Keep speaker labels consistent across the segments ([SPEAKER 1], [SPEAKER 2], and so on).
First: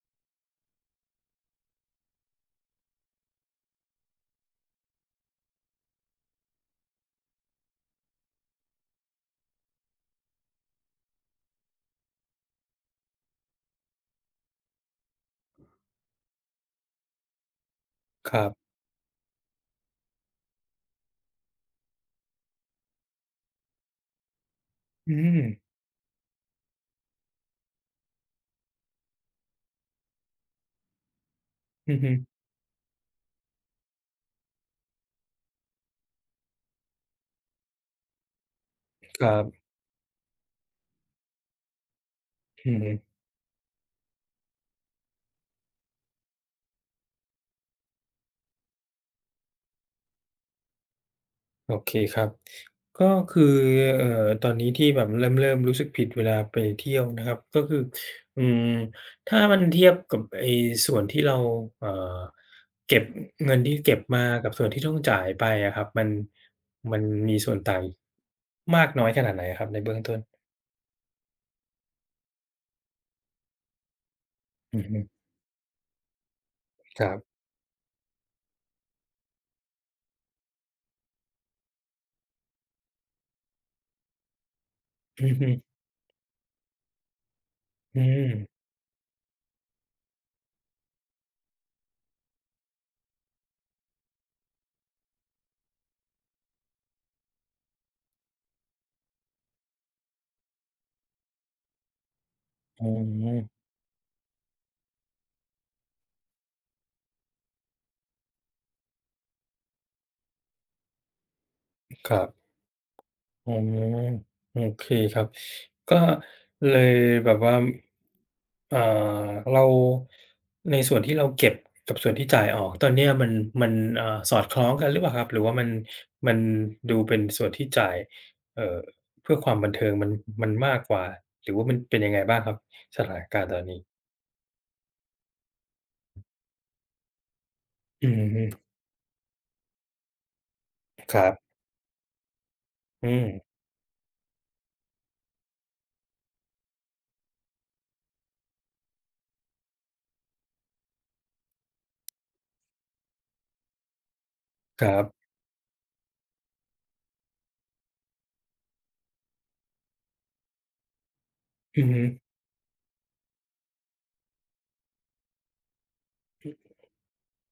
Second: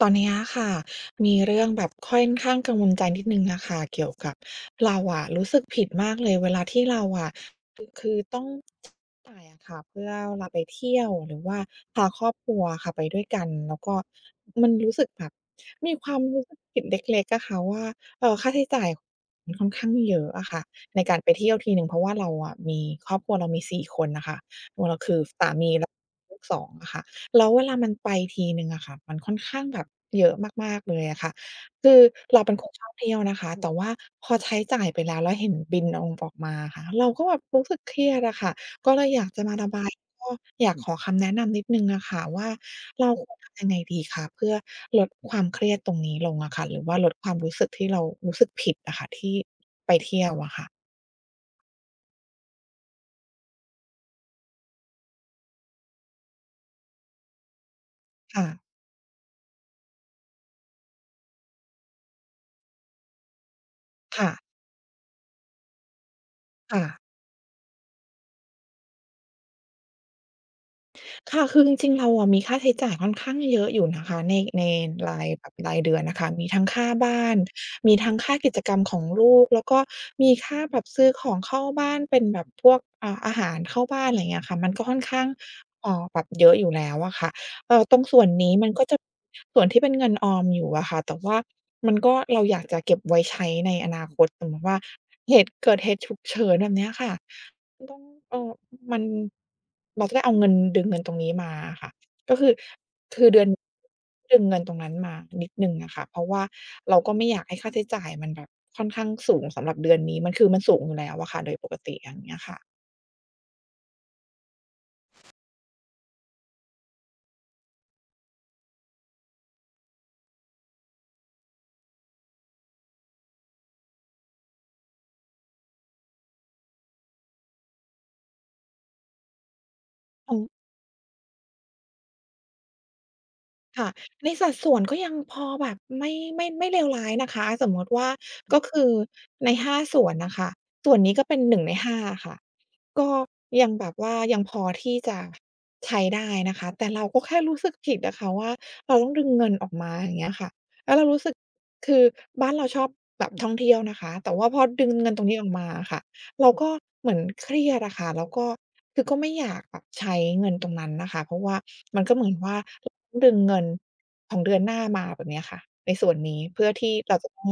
[SPEAKER 1] ตอนเนี้ยค่ะมีเรื่องแบบค่อนข้างกังวลใจนิดนึงอะค่ะเกี่ยวกับเราอะรู้สึกผิดมากเลยเวลาที่เราอะ จ่ายอะค่ะเพื่อเวลาไปเที่ยวหรือว่าพาครอบครัวค่ะไปด้วยกันแล้วก็มันรู้สึกแบบมีความรู้สึกผิดเล็กๆอะค่ะว่า
[SPEAKER 2] ครั
[SPEAKER 1] ค่าใช้
[SPEAKER 2] บ
[SPEAKER 1] จ่ายมันค่อนข้างเยอะอะค่ะในการไปเที่ยวทีหนึ่งเพราะว่าเราอะมีครอบครัวเรามีสี่คนน่ะค่ะตัวเรา
[SPEAKER 2] อื
[SPEAKER 1] คือ
[SPEAKER 2] ม
[SPEAKER 1] สามีแล้วลูกสองอะค่ะแล้วเวลามันไปทีหนึ่งอะค่ะมันค่อนข้างแบบเยอะมากๆเลยอะค่ะคื
[SPEAKER 2] อือ
[SPEAKER 1] อ
[SPEAKER 2] ฮึ
[SPEAKER 1] เราเป็นคนชอบเที่ยวนะคะแต่ว่าพอใช้จ่ายไปแล้วแล้วเห็นบิลองออกมาอะค่ะเราก็แบบรู้สึกเครียดอะค่ะ ก็เลยอ
[SPEAKER 2] ค
[SPEAKER 1] ยาก
[SPEAKER 2] รั
[SPEAKER 1] จะ
[SPEAKER 2] บ
[SPEAKER 1] มาระบายก็อยากขอคำแนะนำนิดหนึ่งอะค่ะว่า
[SPEAKER 2] อือฮึ
[SPEAKER 1] เราควรทำยังไงดีคะเพื่อลดความเครียดตรงนี้ลงอะค่ะหรือว่าลดความรู้สึกที่เรารู้สึกผิดอะค่ะที่ไปเที่ยวอะค่ะ
[SPEAKER 2] โอเคครับก็คือเอ่อตอนนี้ที่แบบเริ่มรู้สึกผิดเวลาไปเที่ยวนะครับ ก็คืออื
[SPEAKER 1] ค่ะ
[SPEAKER 2] มถ้ามันเทียบกับไอ้ส่วนที่เราเอ่อเก็บเงินที่เก็บมา
[SPEAKER 1] ค่ะ
[SPEAKER 2] กับส่วนที่ต้องจ่ายไปอะครับมัน
[SPEAKER 1] ค่ะ
[SPEAKER 2] มันมีส่วนต่างมากน้อยขนาดไหนอะครับในเบื้องต้น
[SPEAKER 1] ค่ะคือจริงๆเราอะมีค่าใช้จ่ายค่อนข้างเยอะอยู่นะคะใน
[SPEAKER 2] อือฮึ
[SPEAKER 1] รายแบบรายเดือนนะค่ะมีทั้งค่า
[SPEAKER 2] ครั
[SPEAKER 1] บ้า
[SPEAKER 2] บ
[SPEAKER 1] นมีทั้งค่ากิจกรรมของลูกแล้วก็มีค่าแบบซื้อของเข้าบ้านเป็นแบบพวกอาหารเข้าบ้านอะไรอย่างเงี้ยค่ะมันก็ค่อนข้าง
[SPEAKER 2] อือฮึ
[SPEAKER 1] แบบเยอะอยู่แล้วอะค่ะตร
[SPEAKER 2] อื
[SPEAKER 1] งส่ว
[SPEAKER 2] ม
[SPEAKER 1] นนี้มันก็จะส่วนที่เป็นเงินออมอยู่อะค่ะแต่ว่ามันก็เราอยากจะเก็บไว้ใช้ในอนาคตสมมุติว่าเหตุเกิดเหตุฉุกเฉินแบบเนี้ยค่ะ ต้องเอ่อมันเราจะได้เอาเงินดึงเงินตรงนี้มาอะค่ะก็คือ
[SPEAKER 2] อ๋
[SPEAKER 1] คือเดือน
[SPEAKER 2] อ
[SPEAKER 1] ดึงเงินตรงนั้นมานิดหนึ่งอะค่ะเพราะว่าเราก็ไม่อยากให้ค่าใช้จ่ายมันแบบค่อนข้างสูงสำหรับเดือนนี้มันคือมันสูงอยู่แล้วอะค่ะโดยปกติ
[SPEAKER 2] ค
[SPEAKER 1] อ
[SPEAKER 2] รั
[SPEAKER 1] ย่างเงี้ย
[SPEAKER 2] บ
[SPEAKER 1] ค่ะ
[SPEAKER 2] อ๋อโอเคครับก็เลยแบบว่าอ่าเราในส่วนที่เราเก็บกับส่วนที่จ่ายออกตอนเนี้ยมันอ่าสอดคล้องกันหรือเปล่าครับหรือว่ามันดูเป็นส่วนที่จ่ายเอ่อเพื่อความบันเทิงมัน
[SPEAKER 1] อ
[SPEAKER 2] มัน
[SPEAKER 1] อ
[SPEAKER 2] มากกว่าหรือว่ามันเป็นยังไงบ้างครับสถานการณ์ตอนนี้
[SPEAKER 1] ค่ะในสัดส่วนก็ยังพอแบบไม่ไม่ไม่เลวร้ายนะคะสมมติ
[SPEAKER 2] อื
[SPEAKER 1] ว่าก็
[SPEAKER 2] ม
[SPEAKER 1] คือในห้าส่วนน่ะค่ะส่วนนี้
[SPEAKER 2] ค
[SPEAKER 1] ก็
[SPEAKER 2] รั
[SPEAKER 1] เป็นห
[SPEAKER 2] บ
[SPEAKER 1] นึ่งในห้าค่ะก็
[SPEAKER 2] อืม
[SPEAKER 1] ยังแบบว่ายังพอที่จะใช้ได้นะคะแต่เราก็แค่รู้สึกผิดอะค่ะว่าเราต้องดึงเงินออกมาอย่างเงี้ยค่ะแล้วเรารู้สึกคือบ้านเราชอบแบบท่องเที่ยวนะคะแต่ว่าพอ
[SPEAKER 2] ค
[SPEAKER 1] ดึง
[SPEAKER 2] รั
[SPEAKER 1] เงินตร
[SPEAKER 2] บ
[SPEAKER 1] งนี้ออกมาอะค่ะ เราก็เหมือนเครียดอะค่ะแล้วก็คือก็ไม่อยากแบบใช้เงินตรงนั้นน่ะค่ะเพราะว่า
[SPEAKER 2] อือฮึ
[SPEAKER 1] มันก็เหมือนว่าต้องดึงเงินของเดือนหน้ามาแบบเนี้ยค่ะในส่วนนี้เพื่อที่เราจะต้อง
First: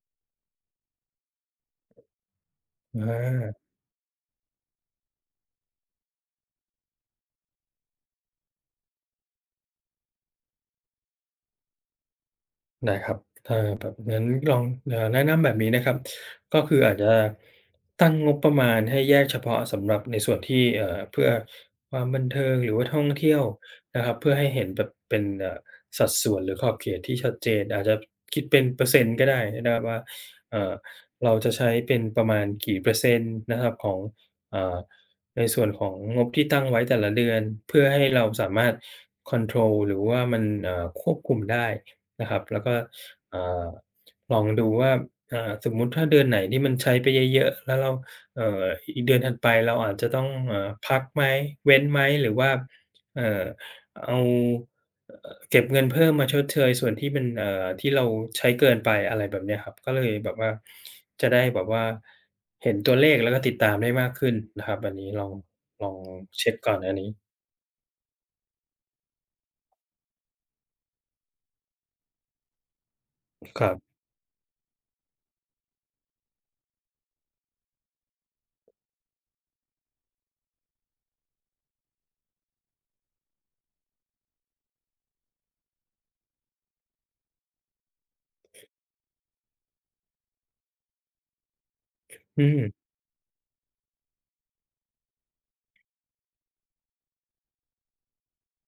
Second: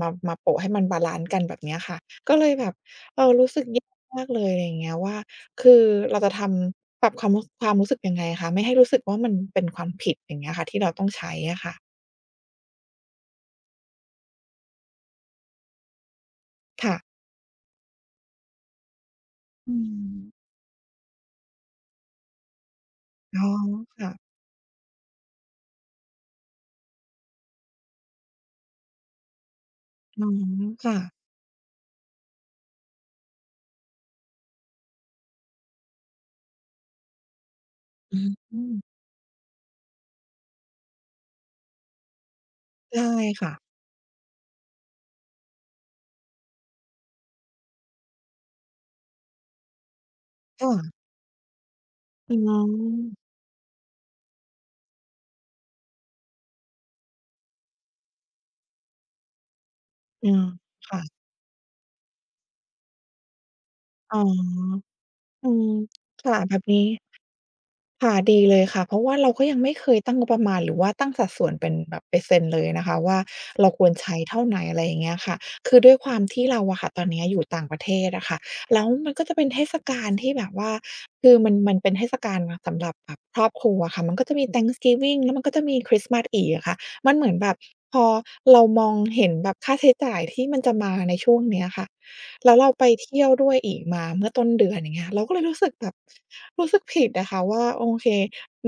[SPEAKER 1] มาโปะให้มันบาลันซ์กันแบบเนี้ยค่ะก็เลยแบบ
[SPEAKER 2] อ
[SPEAKER 1] เออรู้สึก
[SPEAKER 2] า
[SPEAKER 1] แย่มากเลยอะไรอย่างเงี้ยว่าคือเราจะทำปรับความรู้สึกยังไงคะไม่ให้รู้สึกว่ามันเป็นความผิดอย่างเงี้ยค่ะที่เราต้องใช้อะค่ะ
[SPEAKER 2] ได้ครับถ้าแบบนั้นลองแนะนำแบบนี้นะครับก็คืออา
[SPEAKER 1] ค่ะ
[SPEAKER 2] จจะตั้งงบประมาณให้แยกเฉพาะ
[SPEAKER 1] อื
[SPEAKER 2] สำหรับ
[SPEAKER 1] ม
[SPEAKER 2] ในส่วนที่เพื่อความบันเทิงหรือว่าท่องเที่ย
[SPEAKER 1] อ๋
[SPEAKER 2] ว
[SPEAKER 1] อ
[SPEAKER 2] นะครับเพื่
[SPEAKER 1] ค่ะ
[SPEAKER 2] อให้เห็นแบบเป็นสัดส่วนหรือขอบเขตที่ชัดเจนอาจจะคิดเป็นเปอร์เซ็นต์ก็ได้นะครับว่า
[SPEAKER 1] อ๋อ
[SPEAKER 2] เอ่อ
[SPEAKER 1] ค่ะ
[SPEAKER 2] เราจะใช้เป็นประมาณกี่เปอร์เซ็นต์นะครับของเอ่อในส่วนของงบที่ตั้งไว้แต่ละเดือนเพื่อให้
[SPEAKER 1] อื
[SPEAKER 2] เราสามาร
[SPEAKER 1] ม
[SPEAKER 2] ถคอนโทรลหรือว่ามันควบคุมได้ นะครับแล้วก็
[SPEAKER 1] ใช่
[SPEAKER 2] อ่
[SPEAKER 1] ค่ะ
[SPEAKER 2] าลองดูว่าสมมุติถ้าเดือนไหนที่มันใช้ไปเยอะๆแล้วเราเอ่ออีกเดือนถัดไปเราอาจจะต้องพั
[SPEAKER 1] ค่ะ
[SPEAKER 2] กไหมเว้นไหมหรื
[SPEAKER 1] อื
[SPEAKER 2] อว่าเอ่
[SPEAKER 1] ม
[SPEAKER 2] อเอาเก็บเงินเพิ่มมาชดเชยส่วนที่มันที่เราใช้เกินไปอะไรแบบเนี้ยครับก็เลย
[SPEAKER 1] อื
[SPEAKER 2] แบบ
[SPEAKER 1] ม
[SPEAKER 2] ว่า
[SPEAKER 1] ค่ะ
[SPEAKER 2] จะได้แบบว่าเห็นตัวเลขแล้วก็ติดตามได้มาก
[SPEAKER 1] อ๋อ
[SPEAKER 2] ขึ้นนะครับอันนี้ลอง
[SPEAKER 1] อืม
[SPEAKER 2] ลอง
[SPEAKER 1] ค่ะ
[SPEAKER 2] เช็
[SPEAKER 1] แบ
[SPEAKER 2] ก
[SPEAKER 1] บ
[SPEAKER 2] ก่อน
[SPEAKER 1] นี้
[SPEAKER 2] อันนี้
[SPEAKER 1] ค่ะดีเลยค่ะเพราะว่าเราก็ยังไม่เคยตั้งงบประมาณหรือว่าตั้งสัดส่วนเป็นแบบเปอร์เซ็นต์เลยนะคะว่า
[SPEAKER 2] ค
[SPEAKER 1] เรา
[SPEAKER 2] รับ
[SPEAKER 1] ควรใช้เท่าไหนอะไรอย่างเงี้ยค่ะคือด้วยความที่เราอะค่ะตอนเนี้ยอยู่ต่างประเทศอะค่ะแล้วมันก็จะเป็นเทศกาลที่แบบว่าคือมันเป็นเทศกาลสำหรับแบบครอบครัวอะค่ะมันก็จะมี Thanksgiving แล้วมันก็จะมีคริสต์มาสอีกอะค่ะมันเหมือนแบบพอเรามองเห็นแบบค่าใช้จ่ายที่มันจะมาในช่วงเนี้ยค่ะ
[SPEAKER 2] อื
[SPEAKER 1] แล้
[SPEAKER 2] ม
[SPEAKER 1] วเราไปเที่ยวด้วยอีกมาเมื่อต้นเดือนอย่างเงี้ยเราก็เลยรู้สึกแบบรู้สึกผิดอะค่ะว่าโอเค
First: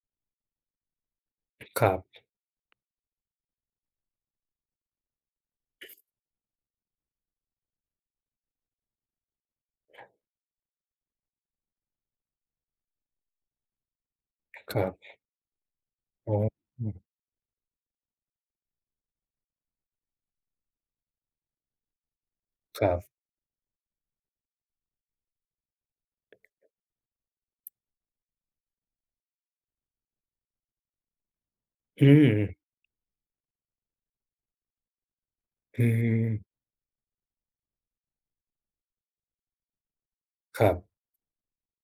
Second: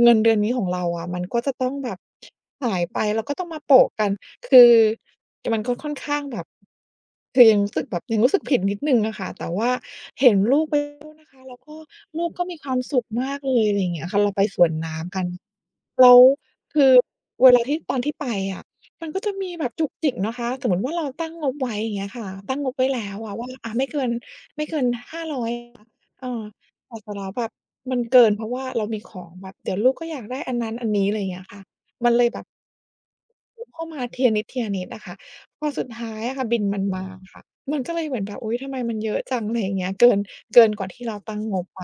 [SPEAKER 1] เงินเดือนนี้ของเราอะมันก็จะต้อง
[SPEAKER 2] ค
[SPEAKER 1] แบ
[SPEAKER 2] รั
[SPEAKER 1] บ
[SPEAKER 2] บ
[SPEAKER 1] หายไปแล้วก็ต้องมาโปะกันคือมันก็ค่อนข้างแบบคือยังรู้สึกแบบยังรู้สึกผิดนิดหนึ่งอะค่ะแต่ว่าเห็นลูกไปลูกก็มีความสุขมากเลยอะไรอย่างเงี้ยค่ะเราไปสวนน้ำกันแล้ว
[SPEAKER 2] ๆอ๋ออื
[SPEAKER 1] คือ
[SPEAKER 2] ม
[SPEAKER 1] เวลาที่ตอนที่ไปอะมันก็จะมีแบบจุกจิกนะคะสมมุติว่าเราตั้งงบไว้อย่างเงี้ยค่ะตั้งงบ
[SPEAKER 2] ค
[SPEAKER 1] ไว้
[SPEAKER 2] รั
[SPEAKER 1] แล้ว
[SPEAKER 2] บ
[SPEAKER 1] อะว่าอะไม่เกิน เออแต่เสร็จแล้วแบบมันเกินเพราะว่าเรามีของแบบเดี๋ยวลูกก็อยากได้อันนั้นอันนี้อะไรอย่างเงี้ยค่ะ
[SPEAKER 2] อื
[SPEAKER 1] มันเล
[SPEAKER 2] ม
[SPEAKER 1] ยแบบเข้ามาทีละนิดอะค่ะพอสุ
[SPEAKER 2] อื
[SPEAKER 1] ดท้ายอะค่ะบิ
[SPEAKER 2] ม
[SPEAKER 1] ลมันมาค่ะมันก็เลยเหมือนแบบอุ๊ยทำไมมันเยอะจังอะไรอย่างเงี้ยเกิน
[SPEAKER 2] ค
[SPEAKER 1] เกิ
[SPEAKER 2] รั
[SPEAKER 1] นกว่า
[SPEAKER 2] บ
[SPEAKER 1] ที่เราตั้งงบไป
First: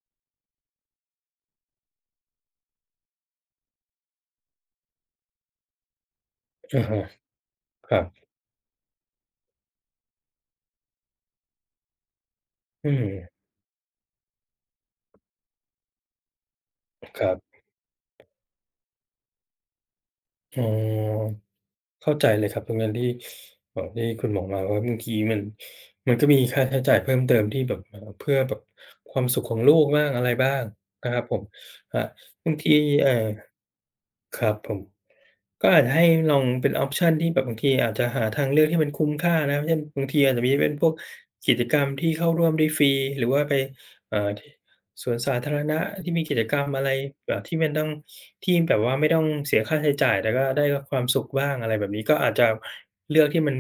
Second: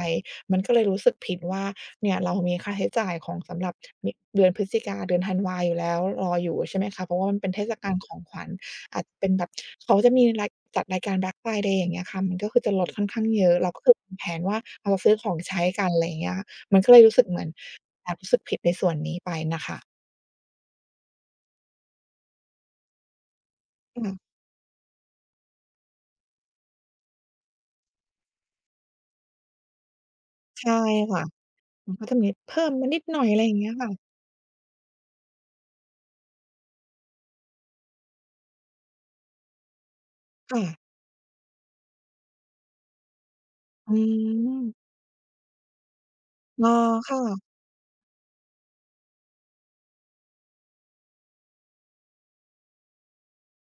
[SPEAKER 1] มันก็เลยรู้สึกผิดว่าเนี่ยเรามีค่าใช้จ่ายของสำหรับเดือนพฤศจิกาเดือนธันวาอยู่แล้วรออยู่ใช่ไห
[SPEAKER 2] อะ
[SPEAKER 1] ม
[SPEAKER 2] ฮะ
[SPEAKER 1] คะเพราะว่ามันเป็นเทศ
[SPEAKER 2] ค
[SPEAKER 1] กาล
[SPEAKER 2] รับ
[SPEAKER 1] ของขวัญ อาจจะเป็นแบบเขาจะมีรายจัดรายการ Black Friday อย่างเงี้ยค่ะมันก็คือจะล
[SPEAKER 2] อื
[SPEAKER 1] ดค่
[SPEAKER 2] ม
[SPEAKER 1] อนข้างเยอะเราก็คือวางแผนว่าเราซื้อของใช้กันอะไรอย่างเงี้ยค่ะมันก็เลยรู้
[SPEAKER 2] ค
[SPEAKER 1] สึก
[SPEAKER 2] รั
[SPEAKER 1] เหมือน
[SPEAKER 2] บ
[SPEAKER 1] แอบรู้สึกผิดในส่วนนี้ไปน่ะค่ะ
[SPEAKER 2] อ๋อเข้าใจเลยครับตรงนั้นที่ที่คุ
[SPEAKER 1] ค่ะ
[SPEAKER 2] ณบอกมาว่าบางทีมันก็มีค่าใช้จ่ายเพิ่มเติมที่แบบเพื่อแบบความสุขของลูกบ้างอะไรบ้าง
[SPEAKER 1] ใช่
[SPEAKER 2] นะครั
[SPEAKER 1] ค่ะ
[SPEAKER 2] บผม
[SPEAKER 1] มั
[SPEAKER 2] ค
[SPEAKER 1] น
[SPEAKER 2] รั
[SPEAKER 1] ก็
[SPEAKER 2] บ
[SPEAKER 1] จะมี
[SPEAKER 2] บาง
[SPEAKER 1] เพิ่
[SPEAKER 2] ที
[SPEAKER 1] มมานิด
[SPEAKER 2] เอ่อ
[SPEAKER 1] หน่อยอะไรอย่างเงี้ยค่ะ
[SPEAKER 2] ครับผมก็อาจจะให้ลองเป็นออปชันที่แบบบางทีอาจจะหาทางเลือกที่มันคุ้มค่านะบเช่นบางทีอาจจะมีเป็นพ
[SPEAKER 1] ค่ะ
[SPEAKER 2] วกกิจกรรมที่เข้าร่วมได้ฟรีหรือว่าไป
[SPEAKER 1] อื
[SPEAKER 2] ที่
[SPEAKER 1] ม
[SPEAKER 2] สวนสาธารณะที่มีกิจกรร
[SPEAKER 1] อ๋
[SPEAKER 2] ม
[SPEAKER 1] อ
[SPEAKER 2] อะไร
[SPEAKER 1] ค่ะ
[SPEAKER 2] แบบที่มันต้องที่แบบว่าไม่ต้องเสียค่าใช้จ่ายแต่ก็ได้รับความสุขบ้างอะไรแบบนี้ก็อาจจะเลือกที่มัน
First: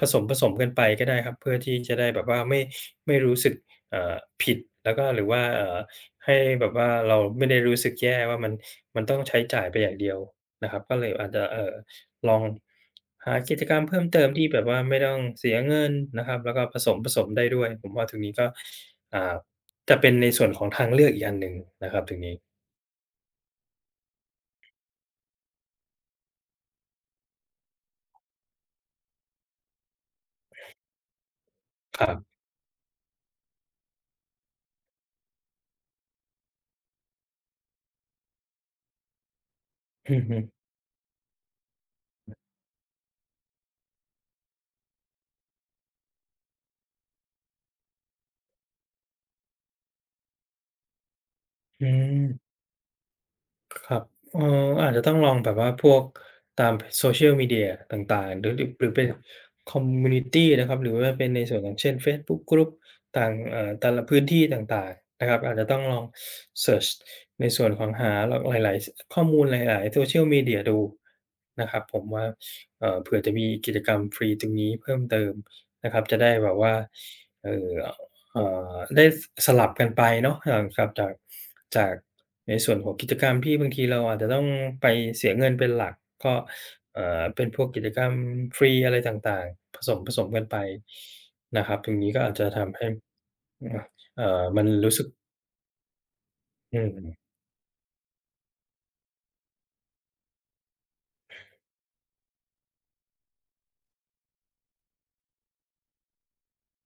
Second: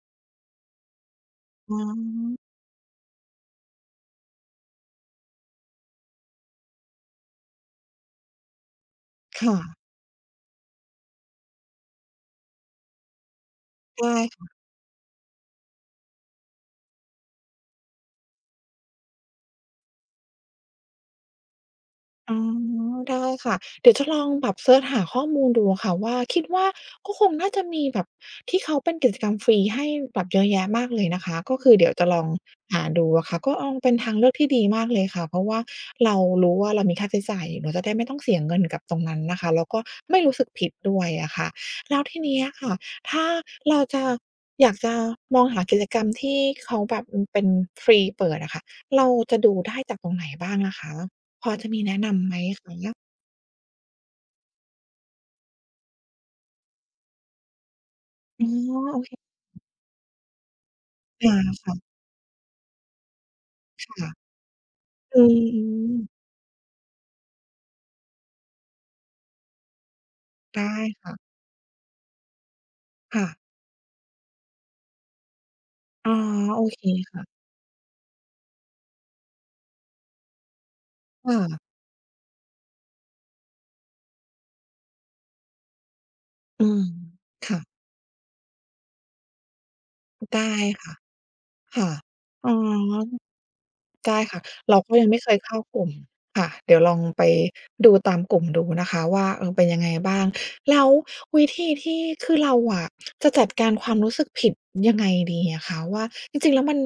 [SPEAKER 2] ผสมๆกันไปก็ได้ครับเพื่อ
[SPEAKER 1] อ๋
[SPEAKER 2] ที่
[SPEAKER 1] อ
[SPEAKER 2] จะได้แบบว่าไม่รู้สึกเอ่อผิดแล้วก็หรือว่าให้แบบว่าเราไม่ได้รู้สึกแย่ว่ามันต้องใช้
[SPEAKER 1] ค่ะ
[SPEAKER 2] จ่ายไปอย่างเดียวนะครับก็เลยอาจจะลองหากิจกรรมเพิ่มเติมที่
[SPEAKER 1] ใช่
[SPEAKER 2] แบบว่าไม่ต้องเสียเงินนะครับแล้วก็ผสมๆได้ด้วยผมว่าตรงนี้ก็อ่าจะเป็นในส่วนของทางเลือกอีกอันหนึ่งนะครับตรง
[SPEAKER 1] อ๋
[SPEAKER 2] นี้
[SPEAKER 1] อได้ค่ะเดี๋ยวจะลองแบบเซิร์ชหาข้อมูลดูค่ะว่าคิดว่าก็คงน่าจะมีแบบที่เขาเป็นกิจกรรมฟรีให้แบบเยอะแยะมากเลยนะคะก็คือเดี๋ยว
[SPEAKER 2] ค
[SPEAKER 1] จะ
[SPEAKER 2] รั
[SPEAKER 1] ลอง
[SPEAKER 2] บ
[SPEAKER 1] หาดูอะค่ะก็เออเป็นทางเลือกที่ดีมากเลยค่ะเพราะว่าเรารู้ว่าเรามีค่าใช้จ่ายอยู่เราจะได้ไม่ต้องเสียเงินกับตรงนั้นนะคะแล้วก็
[SPEAKER 2] อื
[SPEAKER 1] ไม่
[SPEAKER 2] อ
[SPEAKER 1] รู้
[SPEAKER 2] ฮึ
[SPEAKER 1] สึกผิดด้วยอะค่ะแล้วทีเนี้ยค่ะถ้าเราจะอยากจะมองหากิจกรรมที่เขาแบบเป็นฟรีเปิดอะค่ะเราจะดูได้จากตรงไหนบ้างอะคะ
[SPEAKER 2] อืม ครับอาจจะต้องลองแบบว่าพวกตาม Social Media ต่างๆห
[SPEAKER 1] อ๋อ
[SPEAKER 2] รือหรือหรือ
[SPEAKER 1] โอ
[SPEAKER 2] เป็น
[SPEAKER 1] เค
[SPEAKER 2] คอมมิวนิตีนะครับหรือว่าเป็น
[SPEAKER 1] อา
[SPEAKER 2] ในส่วนขอ
[SPEAKER 1] ค่ะ
[SPEAKER 2] งเช่นเฟซบุ๊ก Group ต่างแต่ละ
[SPEAKER 1] ค่ะ
[SPEAKER 2] พื้นที่ต่าง
[SPEAKER 1] อื
[SPEAKER 2] ๆนะครับอาจจะต้อง
[SPEAKER 1] ม
[SPEAKER 2] ลอง
[SPEAKER 1] ๆ
[SPEAKER 2] เซิร์ชในส่วนของหลายๆข้อมูลหลายๆ Social Media
[SPEAKER 1] ได้
[SPEAKER 2] ดู
[SPEAKER 1] ค่ะ
[SPEAKER 2] นะครับผมว่าเผื่อ
[SPEAKER 1] ค่ะ
[SPEAKER 2] จะมีกิจกรรมฟรีตรงนี้เพิ่มเติมนะครับ
[SPEAKER 1] อ๋อ
[SPEAKER 2] จะได้แบบ
[SPEAKER 1] โอ
[SPEAKER 2] ว่า
[SPEAKER 1] เคค่ะ
[SPEAKER 2] เอ่อ ได้สลับกันไปเนาะห่างกลับจาก
[SPEAKER 1] ค่ะ
[SPEAKER 2] จากในส่วนของกิจกรรมที่บางทีเราอาจจะต้องไปเสียเงินเป็นหลักก็
[SPEAKER 1] อืม
[SPEAKER 2] เป็นพวก
[SPEAKER 1] ค่ะ
[SPEAKER 2] กิจกรรมฟรีอะไรต่างๆผสมกัน
[SPEAKER 1] ได้
[SPEAKER 2] ไป
[SPEAKER 1] ค่ะ
[SPEAKER 2] นะครับต
[SPEAKER 1] ค่ะ
[SPEAKER 2] รงนี้ก็อาจจะ
[SPEAKER 1] อ๋อ
[SPEAKER 2] ทำให้
[SPEAKER 1] ได้ค่ะ
[SPEAKER 2] มัน
[SPEAKER 1] เราก็
[SPEAKER 2] รู้สึ
[SPEAKER 1] ยั
[SPEAKER 2] ก
[SPEAKER 1] งไม่เคยเข้ากลุ่มค่ะเดี๋ยว
[SPEAKER 2] อื
[SPEAKER 1] ลองไป
[SPEAKER 2] ม
[SPEAKER 1] ดูตามกลุ่มดูนะคะว่าเออเป็นยังไงบ้างแล้ววิธีที่คือเราอะจะจัดการความรู้สึกผิดยังไงดีอะคะว่าจริงๆแล้วมัน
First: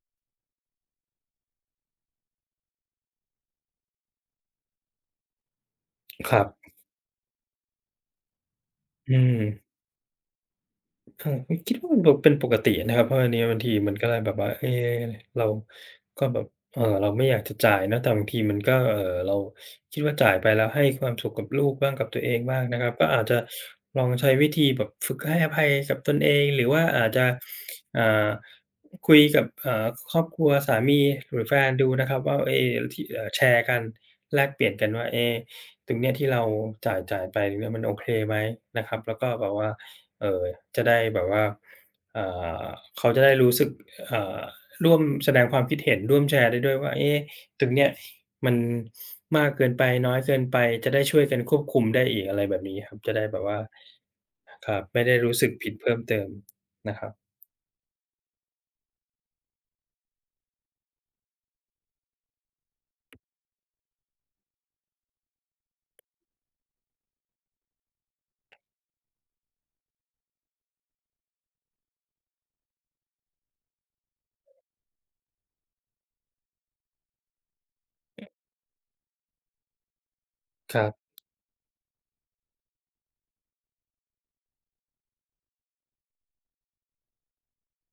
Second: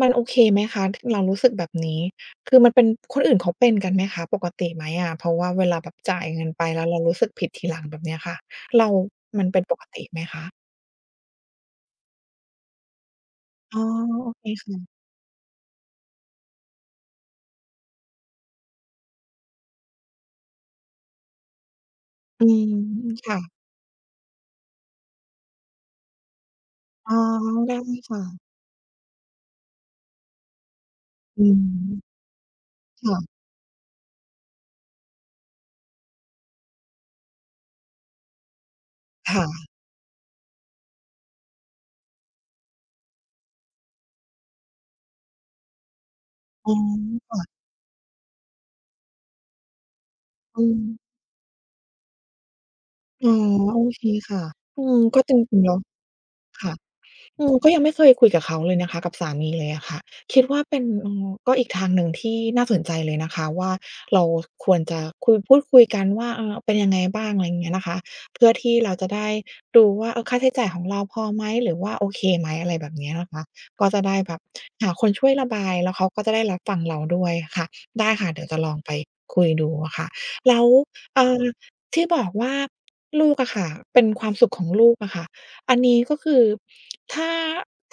[SPEAKER 1] มันโอเคไหมคะทเรารู้สึกแบบนี้คือมันเป็นคนอื่นเขาเป็นกันไหมคะปกติไหมอะเพราะว่าเวลาแบบจ่าย
[SPEAKER 2] ครั
[SPEAKER 1] เงิ
[SPEAKER 2] บ
[SPEAKER 1] นไปแล้วเรารู้สึกผิดทีหลังแบบเนี้ยค่ะเรา
[SPEAKER 2] อื
[SPEAKER 1] มันเป็น
[SPEAKER 2] ม
[SPEAKER 1] ปกติไหมคะ
[SPEAKER 2] ครับผมคิดว่ามันแบบเป็นปกตินะครับเพราะอันเนี้ยบางที
[SPEAKER 1] อ๋อ
[SPEAKER 2] มันก็เลย
[SPEAKER 1] โอ
[SPEAKER 2] แบบ
[SPEAKER 1] เค
[SPEAKER 2] ว่าเอ๊
[SPEAKER 1] ค่ะ
[SPEAKER 2] เราก็แบบเราไม่อยากจะจ่ายเนาะแต่บางทีมันก็เราคิดว่าจ่ายไปแล้วให้ความสุขกับลูกบ้างกับตัวเอง
[SPEAKER 1] อื
[SPEAKER 2] บ้าง
[SPEAKER 1] ม
[SPEAKER 2] นะครับก็อาจจะ
[SPEAKER 1] ค่ะ
[SPEAKER 2] ลองใช้วิธีแบบฝึกให้อภัยกับตนเองหรือว่าอาจ
[SPEAKER 1] อ๋อ
[SPEAKER 2] จะ
[SPEAKER 1] ได้
[SPEAKER 2] อ่า
[SPEAKER 1] ค่ะ
[SPEAKER 2] คุยกับครอบครัวสามีหรือ
[SPEAKER 1] อื
[SPEAKER 2] แฟนดูนะค
[SPEAKER 1] ม
[SPEAKER 2] รับว่าเอ๊ที่
[SPEAKER 1] ค่ะ
[SPEAKER 2] แชร์กันแลกเปลี่ยนกันว่าเอ๊ตรงเนี้ยที่เราจ่ายไปตรงเนี้ยมันโอเคไหมนะครับแล้วก็แบบว่า
[SPEAKER 1] ค่ะ
[SPEAKER 2] เอ่อจะได้แบบว่าอ่าเขาจะได้รู้สึกอ่าร่วมแสดงความคิดเห็นร่วมแชร์ได้ด้
[SPEAKER 1] อ๋อ
[SPEAKER 2] วยว่าเอ๊ะ
[SPEAKER 1] ค่ะ
[SPEAKER 2] ตรงเนี้ยมันมากเกินไปน้อยเกินไป
[SPEAKER 1] อื
[SPEAKER 2] จะได้
[SPEAKER 1] ม
[SPEAKER 2] ช่วยกันควบคุมได้อีกอะไรแบบนี้ครับจะได้
[SPEAKER 1] อ๋อ
[SPEAKER 2] แบบว่า
[SPEAKER 1] โอเคค่ะ
[SPEAKER 2] ครับ
[SPEAKER 1] อืม
[SPEAKER 2] ไม่ได้
[SPEAKER 1] ก็จ
[SPEAKER 2] รู้สึก
[SPEAKER 1] ริงๆ
[SPEAKER 2] ผิด
[SPEAKER 1] เนาะ
[SPEAKER 2] เพิ่มเติม
[SPEAKER 1] ค่ะ
[SPEAKER 2] นะครับ
[SPEAKER 1] เออก็ยังไม่เคยคุยกับเขาเลยนะคะกับสามีเลยอะค่ะคิดว่าเป็นก็อีกทางหนึ่งที่น่าสนใจเลยนะคะว่าเราควรจะคุยพูดคุยกันว่าเออเป็นยังไงบ้างอะไรอย่างเงี้ยนะคะเพื่อที่เราจะได้ดูว่าเออค่าใช้จ่ายของเราพอไหมหรือว่าโอเคไหมอะไรแบบเนี้ยนะคะก็จะได้แบบหาคนช่วยระบายแล้วเขาก็จะได้รับฟังเราด้วยค่ะได้ค่ะเดี๋ยวจะลองไปคุยดูอะค่ะแล้ว
[SPEAKER 2] ครับ
[SPEAKER 1] เอ่อที่บอกว่าลูกอะค่ะเป็นความสุขของลูกอะค่ะ อันนี้ก็คือถ้า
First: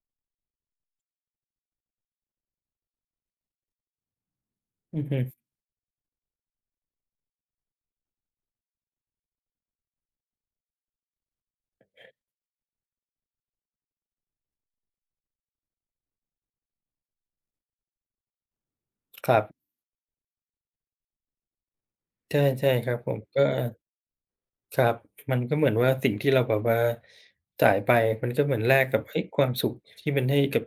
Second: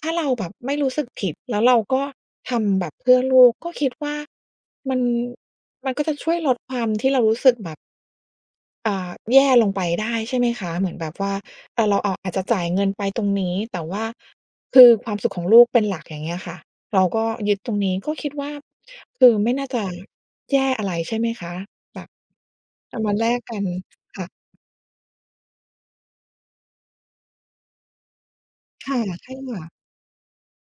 [SPEAKER 1] ถ้าเราแบบไม่รู้สึกผิดแล้วเราก็ทำแบบเพื่อลูกก็คิดว่ามั
[SPEAKER 2] อื
[SPEAKER 1] น
[SPEAKER 2] อฮึ
[SPEAKER 1] มันก็จะช่วยลดความที่เรารู้สึกแบบอ่าแย่ลงไปได้ใช่ไหมคะเหมือนแบบว่าเราออาจจะจ่ายเงินไปตรงนี้แต่ว่าคือความสุขของลูกเป็นหลักอย่างเงี้ยค่ะเราก็ยึดตรงนี้ก็คิดว่าคื
[SPEAKER 2] ค
[SPEAKER 1] อ
[SPEAKER 2] รับ
[SPEAKER 1] ไม่น่าจะแย่อะไรใช่ไหมคะแบบ
[SPEAKER 2] ใช่ๆครับ
[SPEAKER 1] เอา
[SPEAKER 2] ผ
[SPEAKER 1] มา
[SPEAKER 2] ม
[SPEAKER 1] แลก
[SPEAKER 2] ก็
[SPEAKER 1] กันค่ะ
[SPEAKER 2] ครับมันก็เหมือนว่าสิ่งที่เราแบบว่าจ่ายไปมันก็เหมือนแลกกั
[SPEAKER 1] ค่ะ
[SPEAKER 2] บเฮ้ย
[SPEAKER 1] ใช่
[SPEAKER 2] ความ
[SPEAKER 1] ค่ะ
[SPEAKER 2] สุขที่มันให้กับ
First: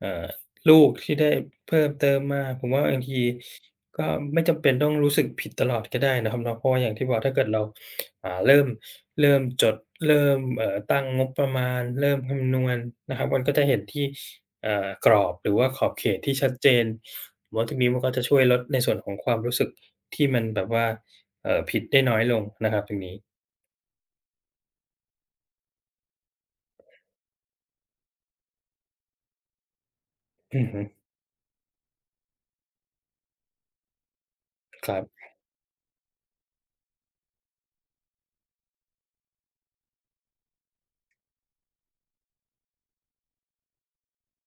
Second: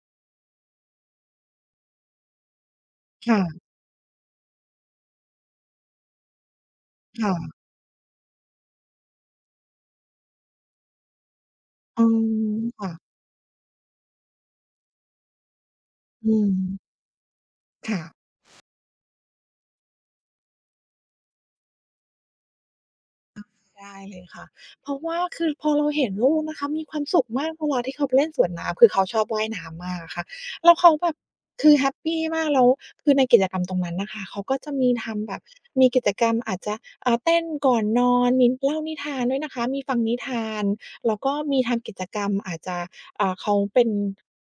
[SPEAKER 2] เอ่อลูกที่ได้เพิ่มเติมมาผมว่าบางที
[SPEAKER 1] ค่ะ
[SPEAKER 2] ก็ไม่จำเป็นต้องรู้สึกผิดตลอดก็ได้นะครับเนาะเพราะว่าอย่างที่บอกถ้าเกิดเรา
[SPEAKER 1] ค่ะ
[SPEAKER 2] เริ่มจดเริ่มตั้งงบประมาณ
[SPEAKER 1] อื
[SPEAKER 2] เริ่ม
[SPEAKER 1] ม
[SPEAKER 2] คำนวณ
[SPEAKER 1] ค่ะ
[SPEAKER 2] นะครับมันก็จะเห็นที่กรอบหรือว่าขอบเขต
[SPEAKER 1] อื
[SPEAKER 2] ที่ชั
[SPEAKER 1] ม
[SPEAKER 2] ดเจนผมว่าตรงนี้มั
[SPEAKER 1] ค่ะ
[SPEAKER 2] นก็จะช่วยลดในส่วนของความรู้สึกที่มันแบบว่าผิดได้น้อยลงนะครับตรงนี้
[SPEAKER 1] ได้เลยค่ะเพราะว่าคือพอเราเห็นลูกนะคะมีความสุขมากเวลาที่เขาไปเล่นสวนน้ำคือเขาชอบว่ายน้ำมากอะค่ะ
[SPEAKER 2] อือ
[SPEAKER 1] แล้ว
[SPEAKER 2] ฮึ
[SPEAKER 1] เขาแบบคือแฮปปีมากแล้วคือในกิจกรรมตรงนั้นน่ะค่ะเขาก็จะ
[SPEAKER 2] ค
[SPEAKER 1] มี
[SPEAKER 2] รับ
[SPEAKER 1] ทำแบบมีกิจกรรมอาจจะอ่าเต้นก่อนนอนมีเล่านิทานด้วยนะคะมีฟังนิทานแล้วก็มีทำกิจกรรมอาจจะอ่าเขาเป็น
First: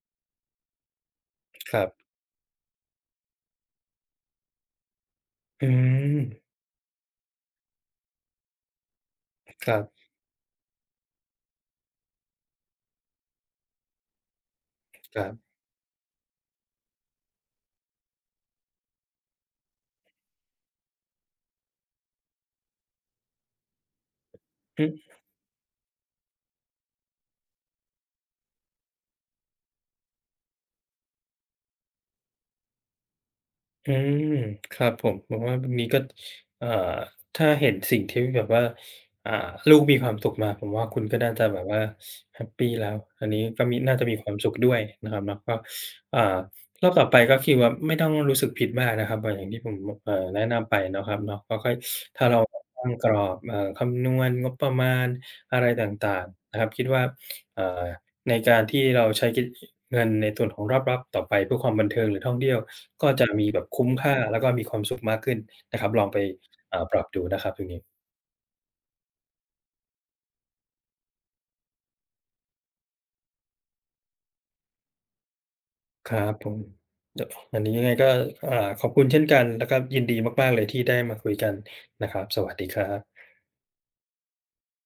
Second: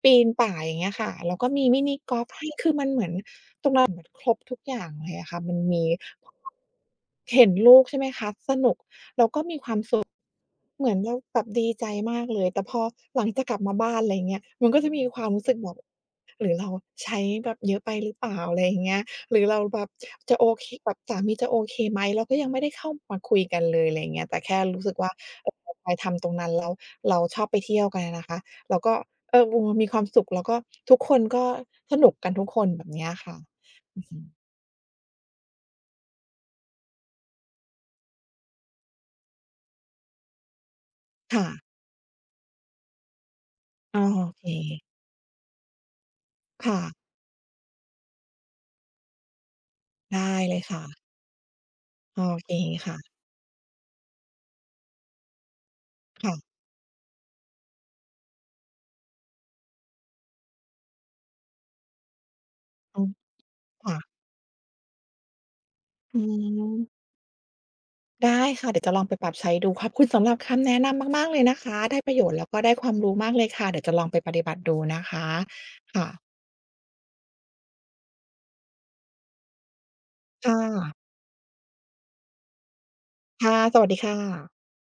[SPEAKER 1] ปีนป่ายอย่างเงี้ยค่ะแล้วก็มี
[SPEAKER 2] ค
[SPEAKER 1] มิ
[SPEAKER 2] รั
[SPEAKER 1] นิ
[SPEAKER 2] บ
[SPEAKER 1] กอล์ฟให้คือมันเหมือน เหมันครบทุกอย่างเลยอะค่ะ มัน
[SPEAKER 2] อื
[SPEAKER 1] มี
[SPEAKER 2] ม
[SPEAKER 1] เห็นลูกใช่ไหมคะสนุก
[SPEAKER 2] ครับ
[SPEAKER 1] เหมือนเราแบบดีใจมากเลย แต่พอหลังจากกลับมาบ้านอะไรอย่างเงี้ยมันก็จะมี
[SPEAKER 2] ค
[SPEAKER 1] ค
[SPEAKER 2] รั
[SPEAKER 1] วามรู้
[SPEAKER 2] บ
[SPEAKER 1] สึกแบบหรือเราใช้แบบเยอะไปหรือเปล่าอะไรอย่างเงี้ยหรือเราแบบจะโอเคแบบสามีจะโอเคไหมเราก็ยังไม่ได้เข้ามาคุยกันเลยอะไรอย่างเงี้ยแต่แค่รู้
[SPEAKER 2] อือ
[SPEAKER 1] สึกว่าเออเราไปทำตรงนั้นแล้วเราชอบไปเที่ยวกันอะนะคะแล้วก็เออวงมีความสุขแล้วก็ทุกคนก็สนุกกันทุกคนแบบเนี้ยค่ะ
[SPEAKER 2] อื
[SPEAKER 1] อือฮึ
[SPEAKER 2] มครับผมว่าตรงนี้ก็เอ่อถ้าเห็นสิ่งที่แบบว่าอ่าลูกมีความสุขมาผมว่าคุณก็น่าจะ
[SPEAKER 1] ค่ะ
[SPEAKER 2] แบบว่าแฮปปีแล้วอันนี้ก็มีน่า
[SPEAKER 1] ออ
[SPEAKER 2] จะมี
[SPEAKER 1] โอ
[SPEAKER 2] ความ
[SPEAKER 1] เค
[SPEAKER 2] สุขด้วยนะครับเนาะก็อ่า
[SPEAKER 1] ค่ะ
[SPEAKER 2] รอบต่อไปก็คือว่าไม่ต้องรู้สึกผิดมากนะครับอย่างที่ผม
[SPEAKER 1] ได้
[SPEAKER 2] แนะ
[SPEAKER 1] เลย
[SPEAKER 2] นำไป
[SPEAKER 1] ค่ะ
[SPEAKER 2] เนาะครับเนาะก็ค่อย
[SPEAKER 1] โอ
[SPEAKER 2] ถ้าเรา
[SPEAKER 1] เค
[SPEAKER 2] ตั้ง
[SPEAKER 1] ค่ะ
[SPEAKER 2] กรอบคำนวณงบประมาณอะไรต่าง
[SPEAKER 1] ค่ะ
[SPEAKER 2] ๆนะครับคิดว่าเอ่อ ในการที่เราใช้เงินในส่วนของรอบรับต่อไปเพื่อความบันเทิงหรือท่องเที่ยว
[SPEAKER 1] อื
[SPEAKER 2] ก็
[SPEAKER 1] ม
[SPEAKER 2] จะมีแบบคุ้ม
[SPEAKER 1] ค่ะ
[SPEAKER 2] ค่าแล้วก็มีความสุขมากขึ้นนะครับลองไป
[SPEAKER 1] อืม
[SPEAKER 2] ปรับดูนะครับตรงนี้
[SPEAKER 1] ได้ค่ะเดี๋ยวจะลองไปปรับใช้ดูขอบคุณสำหรับคำแนะนำมากๆเลยนะคะได้ประโยชน์แล้วก็ได้ความรู้มากเลยค่ะเดี๋ยวจะลองไปปฏิบัติดูนะคะค่ะ
[SPEAKER 2] ครับผมดวันนี้ยังไงก็อ่าขอบคุณเช่นกันแล้วก็ยินดีมาก
[SPEAKER 1] ค่
[SPEAKER 2] ๆเลยที่ได้
[SPEAKER 1] ะ
[SPEAKER 2] มาคุยกันนะครับสวัสดีครับ
[SPEAKER 1] ค่ะสวัสดีค่ะ